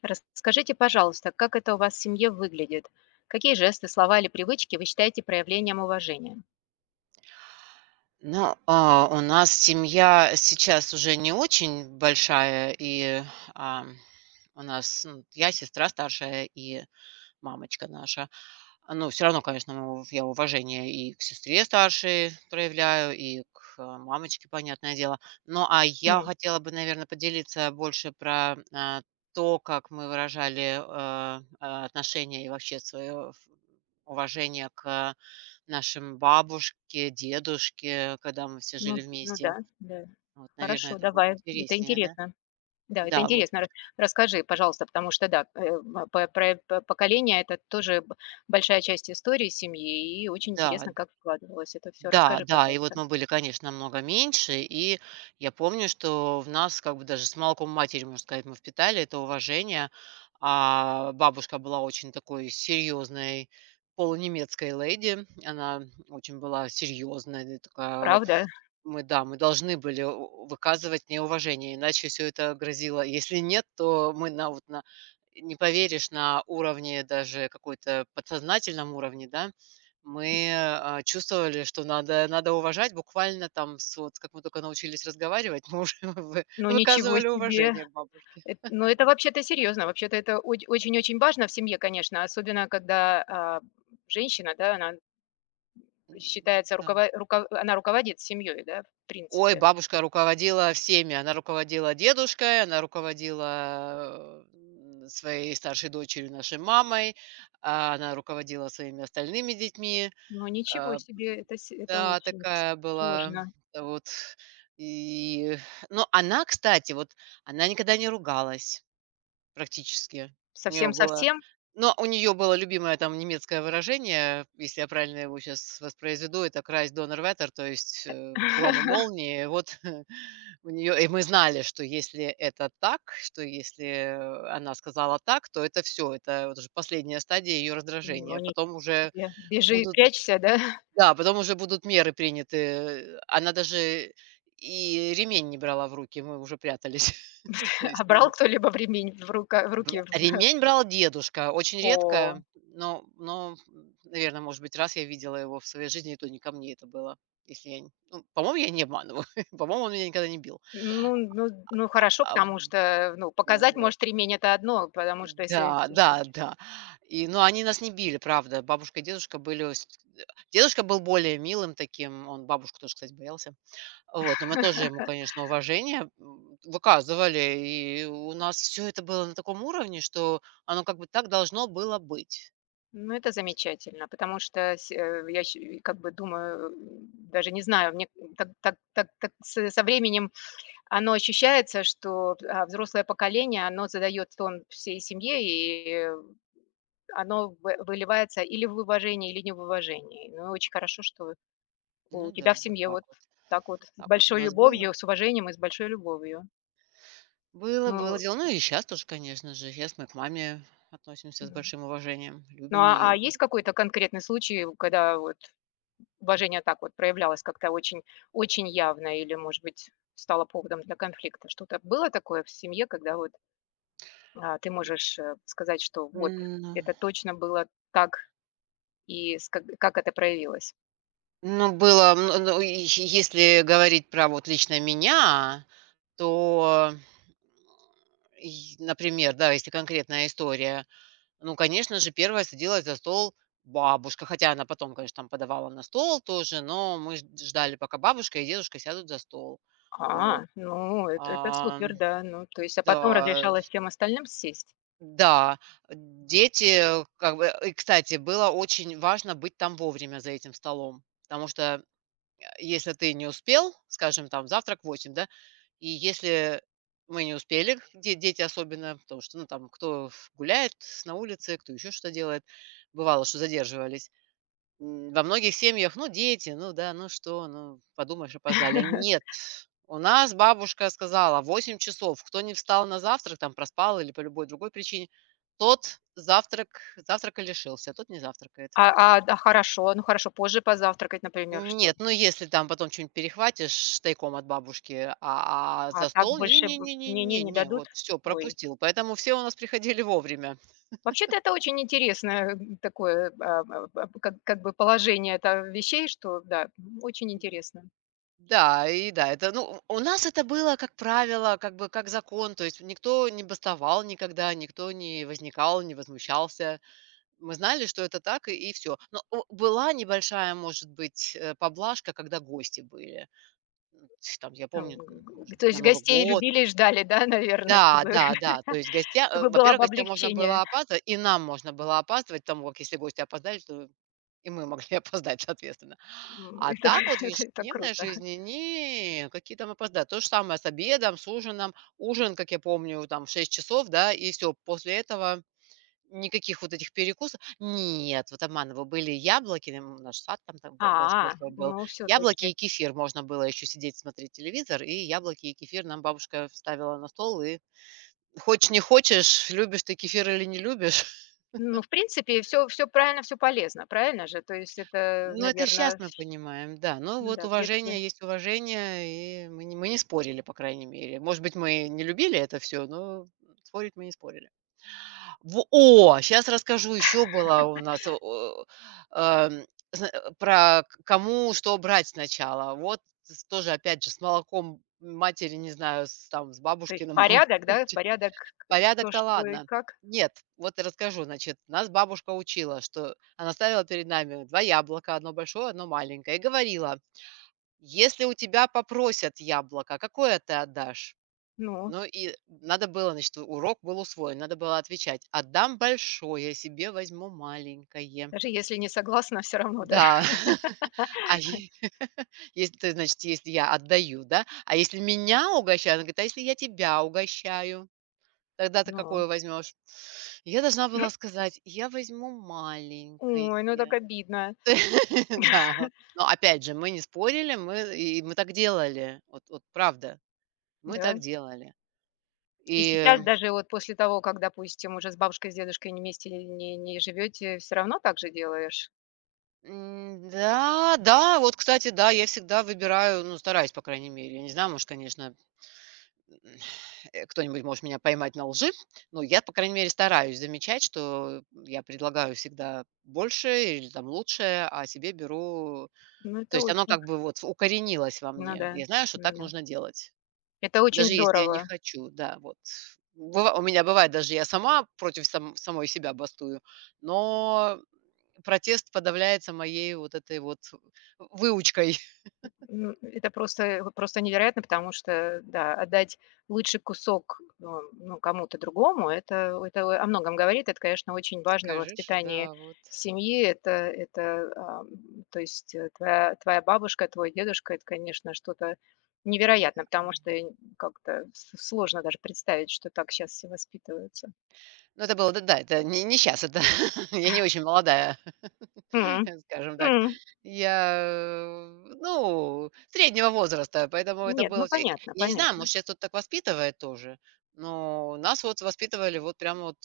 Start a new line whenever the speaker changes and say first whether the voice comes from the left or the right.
left: Расскажите, пожалуйста, как это у вас в семье выглядит? Какие жесты, слова или привычки вы считаете проявлением уважения?
right: У нас семья сейчас уже не очень большая, и, ам, у нас, ну, я сестра старшая, и мамочка наша. Ну, все равно, конечно, ну, я уважение и к сестре старшей проявляю, и к, мамочке, понятное дело. Ну, а я
left: М.
right: хотела бы, наверное, поделиться больше про, то, как мы выражали, отношение и вообще свое уважение к нашим бабушке, дедушке, когда мы все
left: Ну,
right: жили
left: ну
right: вместе.
left: да, да.
right: Вот, наверное,
left: Хорошо,
right: это будет
left: давай. Это
right: интереснее, да?
left: интересно. Да, это
right: Да, вот.
left: интересно. Расскажи, пожалуйста, потому что, да, поколение– это тоже большая часть истории семьи, и очень
right: Да,
left: интересно, как складывалось это все.
right: Да,
left: Расскажи,
right: да, и вот
left: пожалуйста.
right: мы были, конечно, намного меньше, и я помню, что в нас как бы даже с молоком матери, можно сказать, мы впитали это уважение. А бабушка была очень такой серьезной полунемецкой леди. Она очень была серьезная, такая.
left: Правда?
right: Мы, да, мы должны были у выказывать неуважение, иначе все это грозило. Если нет, то мы на вот на не поверишь, на уровне даже какой-то подсознательном уровне, да, мы, чувствовали, что надо уважать. Буквально там с вот как мы только научились разговаривать, мы уже вы
left: Ну, ничего
right: выказывали
left: себе.
right: уважение к бабушке.
left: Эт Ну, это вообще-то серьезно. Вообще-то это оч очень-очень важно в семье, конечно, особенно когда, женщина, да, она
right: М,
left: считается
right: да.
left: рукова руко она руководит семьей, да, в
right: Ой,
left: принципе.
right: бабушка руководила всеми. Она руководила дедушкой, она руководила, своей старшей дочерью, нашей мамой, она руководила своими остальными детьми.
left: Но ничего
right: А,
left: себе, это
right: да,
left: очень
right: такая была
left: сложно.
right: вот. И, но она, кстати, вот она никогда не ругалась. Практически. У нее было
left: Совсем-совсем?
right: Но у нее было любимое там немецкое выражение, если я правильно его сейчас воспроизведу, это "Крась Доннерwetter", то есть, гром и молнии. Вот у нее, и мы знали, что если это так, что если, она сказала так, то это все, это вот уже последняя стадия ее
left: Ну,
right: раздражения.
left: ничего
right: Потом уже
left: себе. Бежи,
right: будут
left: прячься, да?
right: Да, потом уже будут меры приняты. Она даже и ремень не брала в руки, мы уже прятались. То есть,
left: А брал
right: ну,
left: кто-либо ремень в
right: Бр
left: руки?
right: ремень брал дедушка, очень
left: О,
right: редко, но может быть, раз я видела его в своей жизни, и то не ко мне это было, если я не ну, по-моему, я не обманываю, по-моему, он меня никогда не бил.
left: ну, хорошо,
right: А,
left: потому что, ну, показать,
right: вот.
left: может, ремень- это одно, потому что если.
right: Да, да, да. И, но они нас не били, правда. Бабушка и дедушка были с, э, дедушка был более милым таким, он бабушку тоже, кстати, боялся. Вот, но мы тоже ему, конечно, уважение, выказывали, и у нас все это было на таком уровне, что оно как бы так должно было быть.
left: Ну, это
right: Вот.
left: замечательно, потому что я щ как бы думаю, даже не знаю, мне так с со временем оно ощущается, что, взрослое поколение, оно задает тон всей семье, и оно вы выливается или в уважении, или не в уважении. Ну, очень хорошо, что
right: Ну
left: у
right: да,
left: тебя в
right: вот
left: семье
right: так
left: вот
right: вот.
left: так вот с
right: Так вот у
left: большой
right: нас было.
left: любовью, с уважением и с большой любовью.
right: Было, было
left: Ну,
right: дело. Ну и сейчас тоже, конечно же. Щас мы к маме относимся с
left: м.
right: большим уважением,
left: Ну,
right: любим
left: а
right: ее.
left: есть какой-то конкретный случай, когда вот уважение так вот проявлялось как-то очень очень явно или, может быть, стало поводом для конфликта? Что-то было такое в семье, когда вот, ты можешь, сказать, что вот
right: М,
left: это точно было так и с как это проявилось?
right: ну, было, ну, и е если говорить про вот лично меня, то, и, например, да, если конкретная история, ну, конечно же, первая садилась за стол бабушка, хотя она потом, конечно, там подавала на стол тоже, но мы ж ждали, пока бабушка и дедушка сядут за стол. Вот.
left: А, ну это
right: А
left: супер, да. Ну, то есть, а потом
right: да,
left: разрешалось всем остальным сесть?
right: да, дети, как бы, и, кстати, было очень важно быть там вовремя за этим столом, потому что, если ты не успел, скажем, там завтрак в 8, да, и если мы не успели, де дети особенно, потому что, ну, там кто ф гуляет на улице, кто еще что делает, бывало, что задерживались. Во многих семьях: "Ну, дети, ну да, ну что, ну подумаешь, опоздали". Нет, у нас бабушка сказала: 8 часов. Кто не встал на завтрак, там проспал или по любой другой причине, тот завтрак завтрака лишился, а тот не завтракает".
left: А, да, хорошо, ну хорошо, позже позавтракать, например, что?
right: Нет, ну если там потом что нибудь перехватишь тайком от бабушки, а
left: А
right: за
left: так
right: стол не
left: больше
right: не
left: б
right: не не
left: не не,
right: не
left: не
right: не,
left: дадут?
right: вот все
left: Ой.
right: пропустил. Поэтому все у нас приходили вовремя.
left: Вообще-то это очень интересное такое, как бы положение это вещей, что да, очень интересно.
right: Да, и да, это, ну, у нас это было, как правило, как бы как закон, то есть никто не бастовал никогда, никто не возникал, не возмущался. Мы знали, что это так, и все. Была небольшая, может быть, поблажка, когда гости были. М. Там, я
left: А, г
right: помню, может
left: г то
right: быть, на
left: есть
right: Новый
left: гостей
right: год.
left: любили и ждали, да, наверное,
right: Да,
left: чтобы
right: да, да. То есть гостя,
left: чтобы было
right: во-первых,
left: бы
right: гостям можно
left: облегчение.
right: было опаздывать, и нам можно было опаздывать, потому как если гости опоздали, то и мы могли опоздать, соответственно. А
left: Это
right: так вот в
left: это
right: ежедневной
left: круто.
right: жизни не, какие там опоздают. То же самое с обедом, с ужином. Ужин, как я помню, там в 6 часов, да, и все. После этого никаких вот этих перекусов. Нет, вот обманываю, были яблоки, наш сад там там б больш
left: А,
right: большой был.
left: ну все
right: Яблоки и
left: таки.
right: кефир. Можно было еще сидеть, смотреть телевизор, и яблоки и кефир нам бабушка вставила на стол. И хочешь не хочешь, любишь ты кефир или не любишь.
left: Ну, в принципе, все правильно, все полезно, правильно же? То есть это,
right: Ну, это сейчас
left: наверное,
right: мы понимаем, да. Но
left: ну
right: вот
left: да, в детстве.
right: уважение есть уважение, и мы не спорили, по крайней мере. Может быть, мы не любили это все, но спорить мы не спорили. Сейчас расскажу, еще была у нас, эм, про к кому что брать сначала. Вот с тоже опять же с молоком матери, не знаю, с там с
left: То есть
right: бабушкиным молоком.
left: порядок, да, порядок, к кто,
right: Порядок-то
left: что и
right: ладно.
left: как.
right: Нет, вот расскажу, значит, нас бабушка учила, что она ставила перед нами 2 яблока, одно большое, одно маленькое, и говорила: "Если у тебя попросят яблоко, какое ты отдашь?"
left: Ну,
right: Ну и надо было, значит, урок был усвоен, надо было отвечать: "Отдам большое, себе возьму маленькое".
left: даже если не согласна, все равно, да.
right: Да, а е если ты, значит, если я отдаю, да, а если меня угощают, она говорит: "А если я тебя угощаю? Тогда ты
left: Ну.
right: какое возьмешь?" Я должна была сказать: "Я возьму маленькое".
left: Ой, ну так обидно,
right: Да. Но опять же, мы не спорили, мы так делали. Вот, правда, мы
left: да?
right: так делали.
left: И
right: И,
left: сейчас даже вот после того, как, допустим, уже с бабушкой, с дедушкой не вместе не живете, всё равно так же делаешь?
right: да, да, вот, кстати, да, я всегда выбираю, ну, стараюсь, по крайней мере. Я не знаю, может, конечно, м, кто-нибудь может меня поймать на лжи, но я, по крайней мере, стараюсь замечать, что я предлагаю всегда больше или там лучшее, а себе беру.
left: Ну,
right: То
left: это
right: есть оно
left: очень
right: как бы вот укоренилось во
left: Ну
right: мне.
left: да,
right: Я знаю, что
left: ну
right: так
left: да.
right: нужно делать,
left: Это очень
right: даже если я не
left: здорово.
right: хочу. Да, вот. Быва У меня бывает, даже я сама против самой себя бастую, но протест подавляется моей вот этой вот выучкой.
left: Ну, это просто вот просто невероятно, потому что, да, отдать лучший кусок, ну, кому-то другому- это о многом говорит. Это, конечно, очень важно в
right: Скажешь,
left: воспитании
right: да, вот.
left: семьи. Это, то есть, твоя бабушка, твой дедушка- это, конечно, что-то невероятно, потому
right: Да.
left: что я н как-то с сложно даже представить, что так сейчас все воспитываются.
right: Ну, это было, да, да, это не не сейчас, это я не очень молодая.
left: М,
right: Скажем так,
left: м.
right: я, ну, среднего возраста, поэтому это
left: Нет, ну
right: было. И
left: понятно,
right: я не знаю,
left: понятно.
right: может, щас тут так воспитывает тоже, но нас вот воспитывали вот прям вот,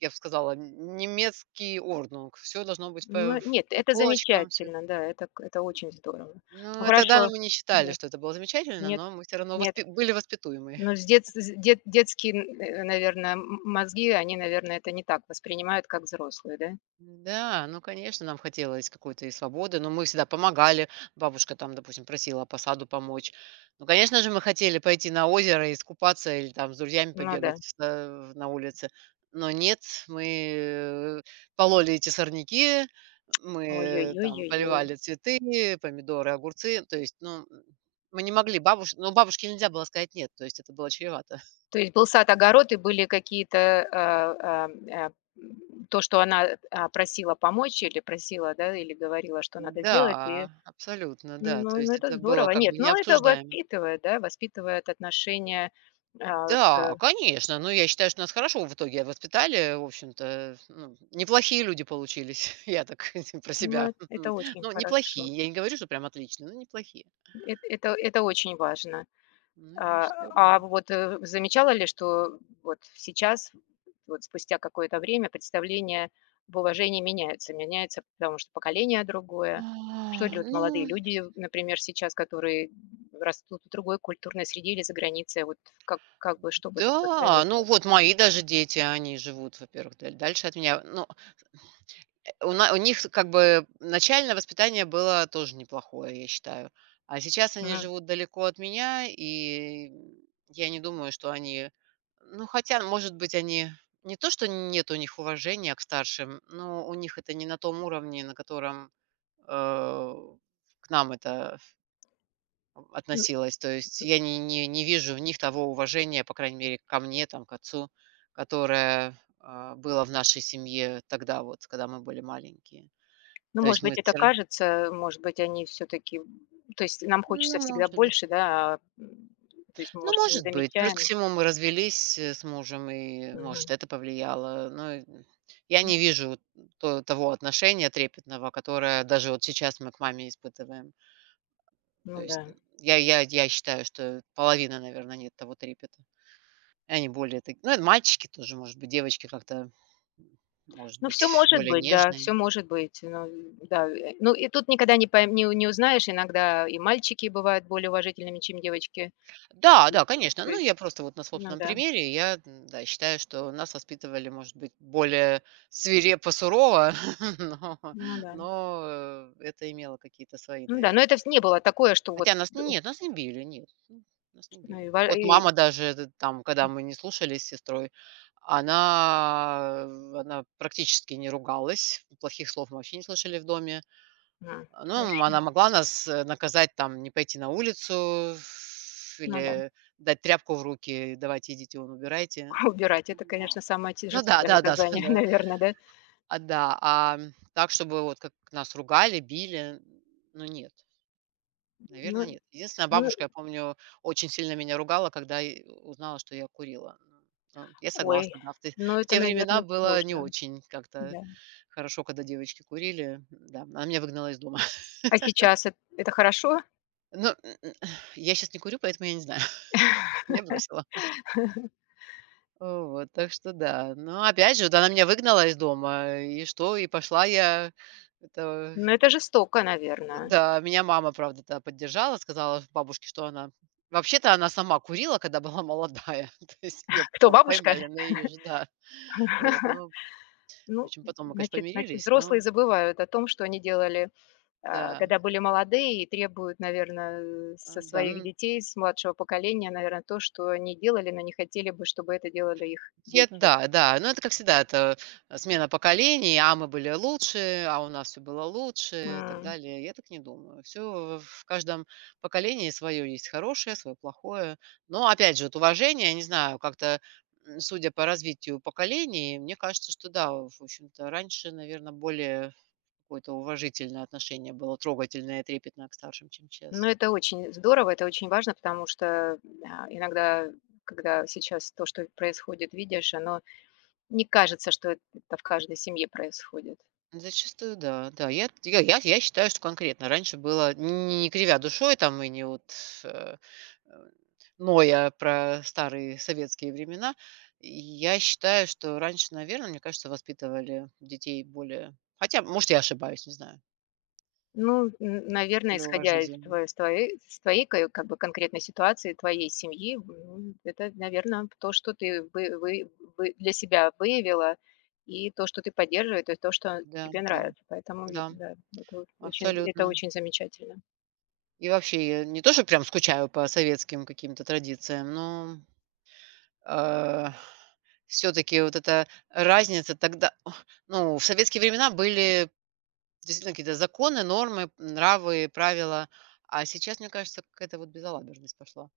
right: я б сказала, немецкий Ordnung. Все должно быть
left: Ну, нет,
right: по
left: это
right: полочкам, все.
left: замечательно, да, это очень здорово.
right: Ну,
left: Ну,
right: и тогда
left: хорошо.
right: мы не считали,
left: Да.
right: что это было замечательно,
left: Нет,
right: но мы все равно
left: нет.
right: воспи были воспитуемы.
left: Но с дет детские, наверное, мозги, они, наверное, это не так воспринимают, как взрослые, да?
right: Да, ну, конечно, нам хотелось какой-то и свободы, но мы всегда помогали. Бабушка там, допустим, просила по саду помочь. Ну, конечно же, мы хотели пойти на озеро, и искупаться или там с друзьями
left: Ну да.
right: побегать на улице. Но нет, мы пололи эти сорняки, мы там
left: Ой-ой-ой-ой-ой.
right: поливали цветы, помидоры, огурцы. То есть, ну, мы не могли бабушке, ну, бабушке нельзя было сказать нет, то есть это было чревато.
left: То есть был сад, огород и были какие-то, то, что она, просила помочь или просила, да, или говорила, что надо сделать, и
right: Да, абсолютно, да. То
left: ну,
right: есть
left: это
right: это было
left: здорово.
right: как
left: Нет,
right: бы
left: но это
right: необсуждаемо.
left: воспитывает, да, воспитывает отношение. А,
right: Да,
left: к
right: конечно. Но я считаю, что нас хорошо в итоге воспитали. В общем-то, ну, неплохие люди получились. Я так про
left: Ну,
right: себя.
left: это очень
right: Ну,
left: хорошо.
right: неплохие. Я не говорю, что прям отличные, но неплохие.
left: Эт это очень важно.
right: Ну, я
left: А
right: считаю, да.
left: а вот, замечала ли, что вот сейчас, вот спустя какое-то время, представления в уважении меняются? Меняется, потому что поколение другое. Что делают
right: Ну,
left: молодые люди, например, сейчас, которые растут в другой культурной среде или за границей? Вот как бы, что бы ты
right: да, ну
left: посоветовала?
right: вот мои даже дети, они живут, во-первых, дальше от меня. Ну, у них как бы начальное воспитание было тоже неплохое, я считаю. А сейчас они
left: Мгм.
right: живут далеко от меня, и я не думаю, что они ну, хотя, может быть, они не то, что нет у них уважения к старшим, но у них это не на том уровне, на котором, к нам это относилось. То есть я не вижу в них того уважения, по крайней мере, ко мне, там, к отцу, которое, было в нашей семье тогда вот, когда мы были маленькие.
left: Ну,
right: То есть
left: может
right: мы
left: быть, это
right: всё ра
left: кажется, может быть, они все таки то есть нам хочется
right: Ну,
left: всегда
right: может быть.
left: больше, да, то есть мы,
right: Ну,
left: может, не
right: может быть. Плюс
left: замечаем.
right: ко всему мы развелись, с мужем, и, может,
left: Мгм.
right: это повлияло. Но, я не вижу то того отношения трепетного, которое даже вот сейчас мы к маме испытываем. То
left: Ну да.
right: есть н я считаю, что половины, наверно, нет того трепета. Они более таки ну, это мальчики тоже, может быть, девочки как-то, может
left: Ну, все
right: быть,
left: может
right: более
left: быть, да, все
right: нежные.
left: может быть. Ну да, ну и тут никогда не пойм не у не узнаешь, иногда и мальчики бывают более уважительными, чем девочки.
right: Да,
left: И
right: да, конечно.
left: то
right: Ну,
left: есть,
right: я просто вот на
left: ну
right: собственном
left: да,
right: примере, я, да, считаю, что нас воспитывали, может быть, более свирепо, сурово, но,
left: ну да,
right: но это имело какие-то свои,
left: ну да,
right: наверное.
left: но это вс не было такое, что вот,
right: Хотя нас
left: д у
right: нет, нас не били, нет, нас не
left: ну и
right: били.
left: ва
right: Вот
left: и
right: мама даже это там, когда мы не слушались с сестрой, она, она практически не ругалась, плохих слов мы вообще не слышали в доме.
left: м,
right: Ну,
left: хорошо,
right: она могла нас, наказать, там, не пойти на улицу
left: ну да.
right: или дать тряпку в руки: "Давайте, идите вон, убирайте".
left: Убирать- это,
right: Но
left: конечно, самое те
right: ну да,
left: жестокое
right: да-да, да.
left: наказание,
right: да.
left: наверное, да?
right: А, да, а, так, чтобы вот как нас ругали, били, ну, нет,
left: Ну
right: наверное нет. Единственная
left: ну.
right: бабушка, я помню, очень сильно меня ругала, когда узнала, что я курила. Ну, я
left: Ой,
right: согласна, да,
left: ну
right: в
left: это,
right: те времена
left: наверное,
right: было не
left: сложно,
right: очень как-то
left: да.
right: хорошо, когда девочки курили. Да, она меня выгнала из дома.
left: А сейчас эт это хорошо?
right: Ну, я сейчас не курю, поэтому я не знаю. Я бросила. Вот, так что да. Но опять же, да, она меня выгнала из дома, и что? И пошла я это
left: Но это жестоко, наверное.
right: да, меня мама, правда, тогда поддержала, сказала бабушке, что она вообще-то она сама курила, когда была молодая, то есть ее
left: Кто, бабушка?
right: поймали на ее же, да. Вот, ну в
left: Ну,
right: общем, потом мы, конечно,
left: значит,
right: помирились,
left: взрослые
right: но
left: забывают о том, что они делали,
right: да,
left: когда были молодые, и требуют, наверное, со
right: да.
left: своих детей, с младшего поколения, наверное, то, что они делали, но не хотели бы, чтобы это делали их
right: Те
left: дети.
right: да, да. Но это, как всегда, это, смена поколений. А мы были лучше, а у нас все было лучше и так
left: М,
right: далее. Я так не думаю. Все в каждом поколении свое есть хорошее, свое плохое. Но опять же, вот уважение, я не знаю, как-то, судя по развитию поколений, мне кажется, что да, в общем-то, раньше, наверное, более какое-то уважительное отношение было, трогательное и трепетное к старшим, чем
left: ну,
right: щас.
left: это очень здорово, это очень важно, потому что, иногда, когда сейчас то, что происходит, видишь, оно не кажется, что это в каждой семье происходит.
right: Зачастую, да, да. Я считаю, что конкретно раньше было, не не кривя душой там и не вот, э, э, ноя про старые советские времена. Я считаю, что раньше, наверное, мне кажется, воспитывали детей более хотя, может, я ошибаюсь, не знаю,
left: Ну, н наверное,
right: более
left: исходя из
right: уважительно.
left: твоей ка как бы конкретной ситуации, твоей семьи, ну, это, наверное, то, что ты вы для себя выявила, и то, что ты поддерживаешь, и то, что
right: Да,
left: тебе
right: да,
left: нравится. Поэтому и
right: да,
left: да, это
right: абсолютно.
left: очень замечательно.
right: И вообще, я не то, что прям скучаю по советским каким-то традициям, но все таки вот эта разница тогда ох, ну, в советские времена были действительно какие-то законы, нормы, нравы, правила, а сейчас, мне кажется, какая-то вот безалаберность пошла.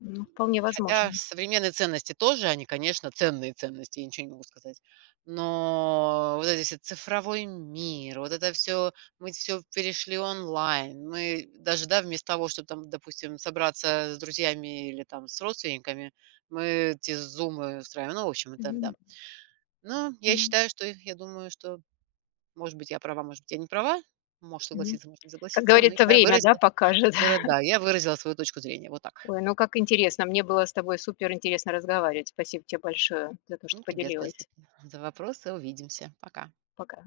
left: Ну, вполне
right: Хотя
left: возможно.
right: современные ценности тоже, они, конечно, ценные ценности, я ничего не могу сказать. Но вот этот весь цифровой мир, вот это все, мы все перешли онлайн. Мы даже, да, вместо того, чтобы там, допустим, собраться с друзьями или там с родственниками, мы эти зумы устраиваем. Ну, в общем, это да.
left: Мгм, м,
right: Я думаю, что, может быть, я права, может быть, я не права. Может
left: мгм.
right: согласиться, может не
left: Как
right: согласиться, но
left: говорится,
right: я
left: время, да,
right: выразила,
left: покажет.
right: выра да, я выразила свою точку зрения. Вот так.
left: Ой, ну как интересно. Мне было с тобой супер интересно разговаривать. Спасибо тебе большое за то, что
right: И тебе
left: поделилась.
right: спасибо за вопросы. Увидимся. Пока.
left: Пока.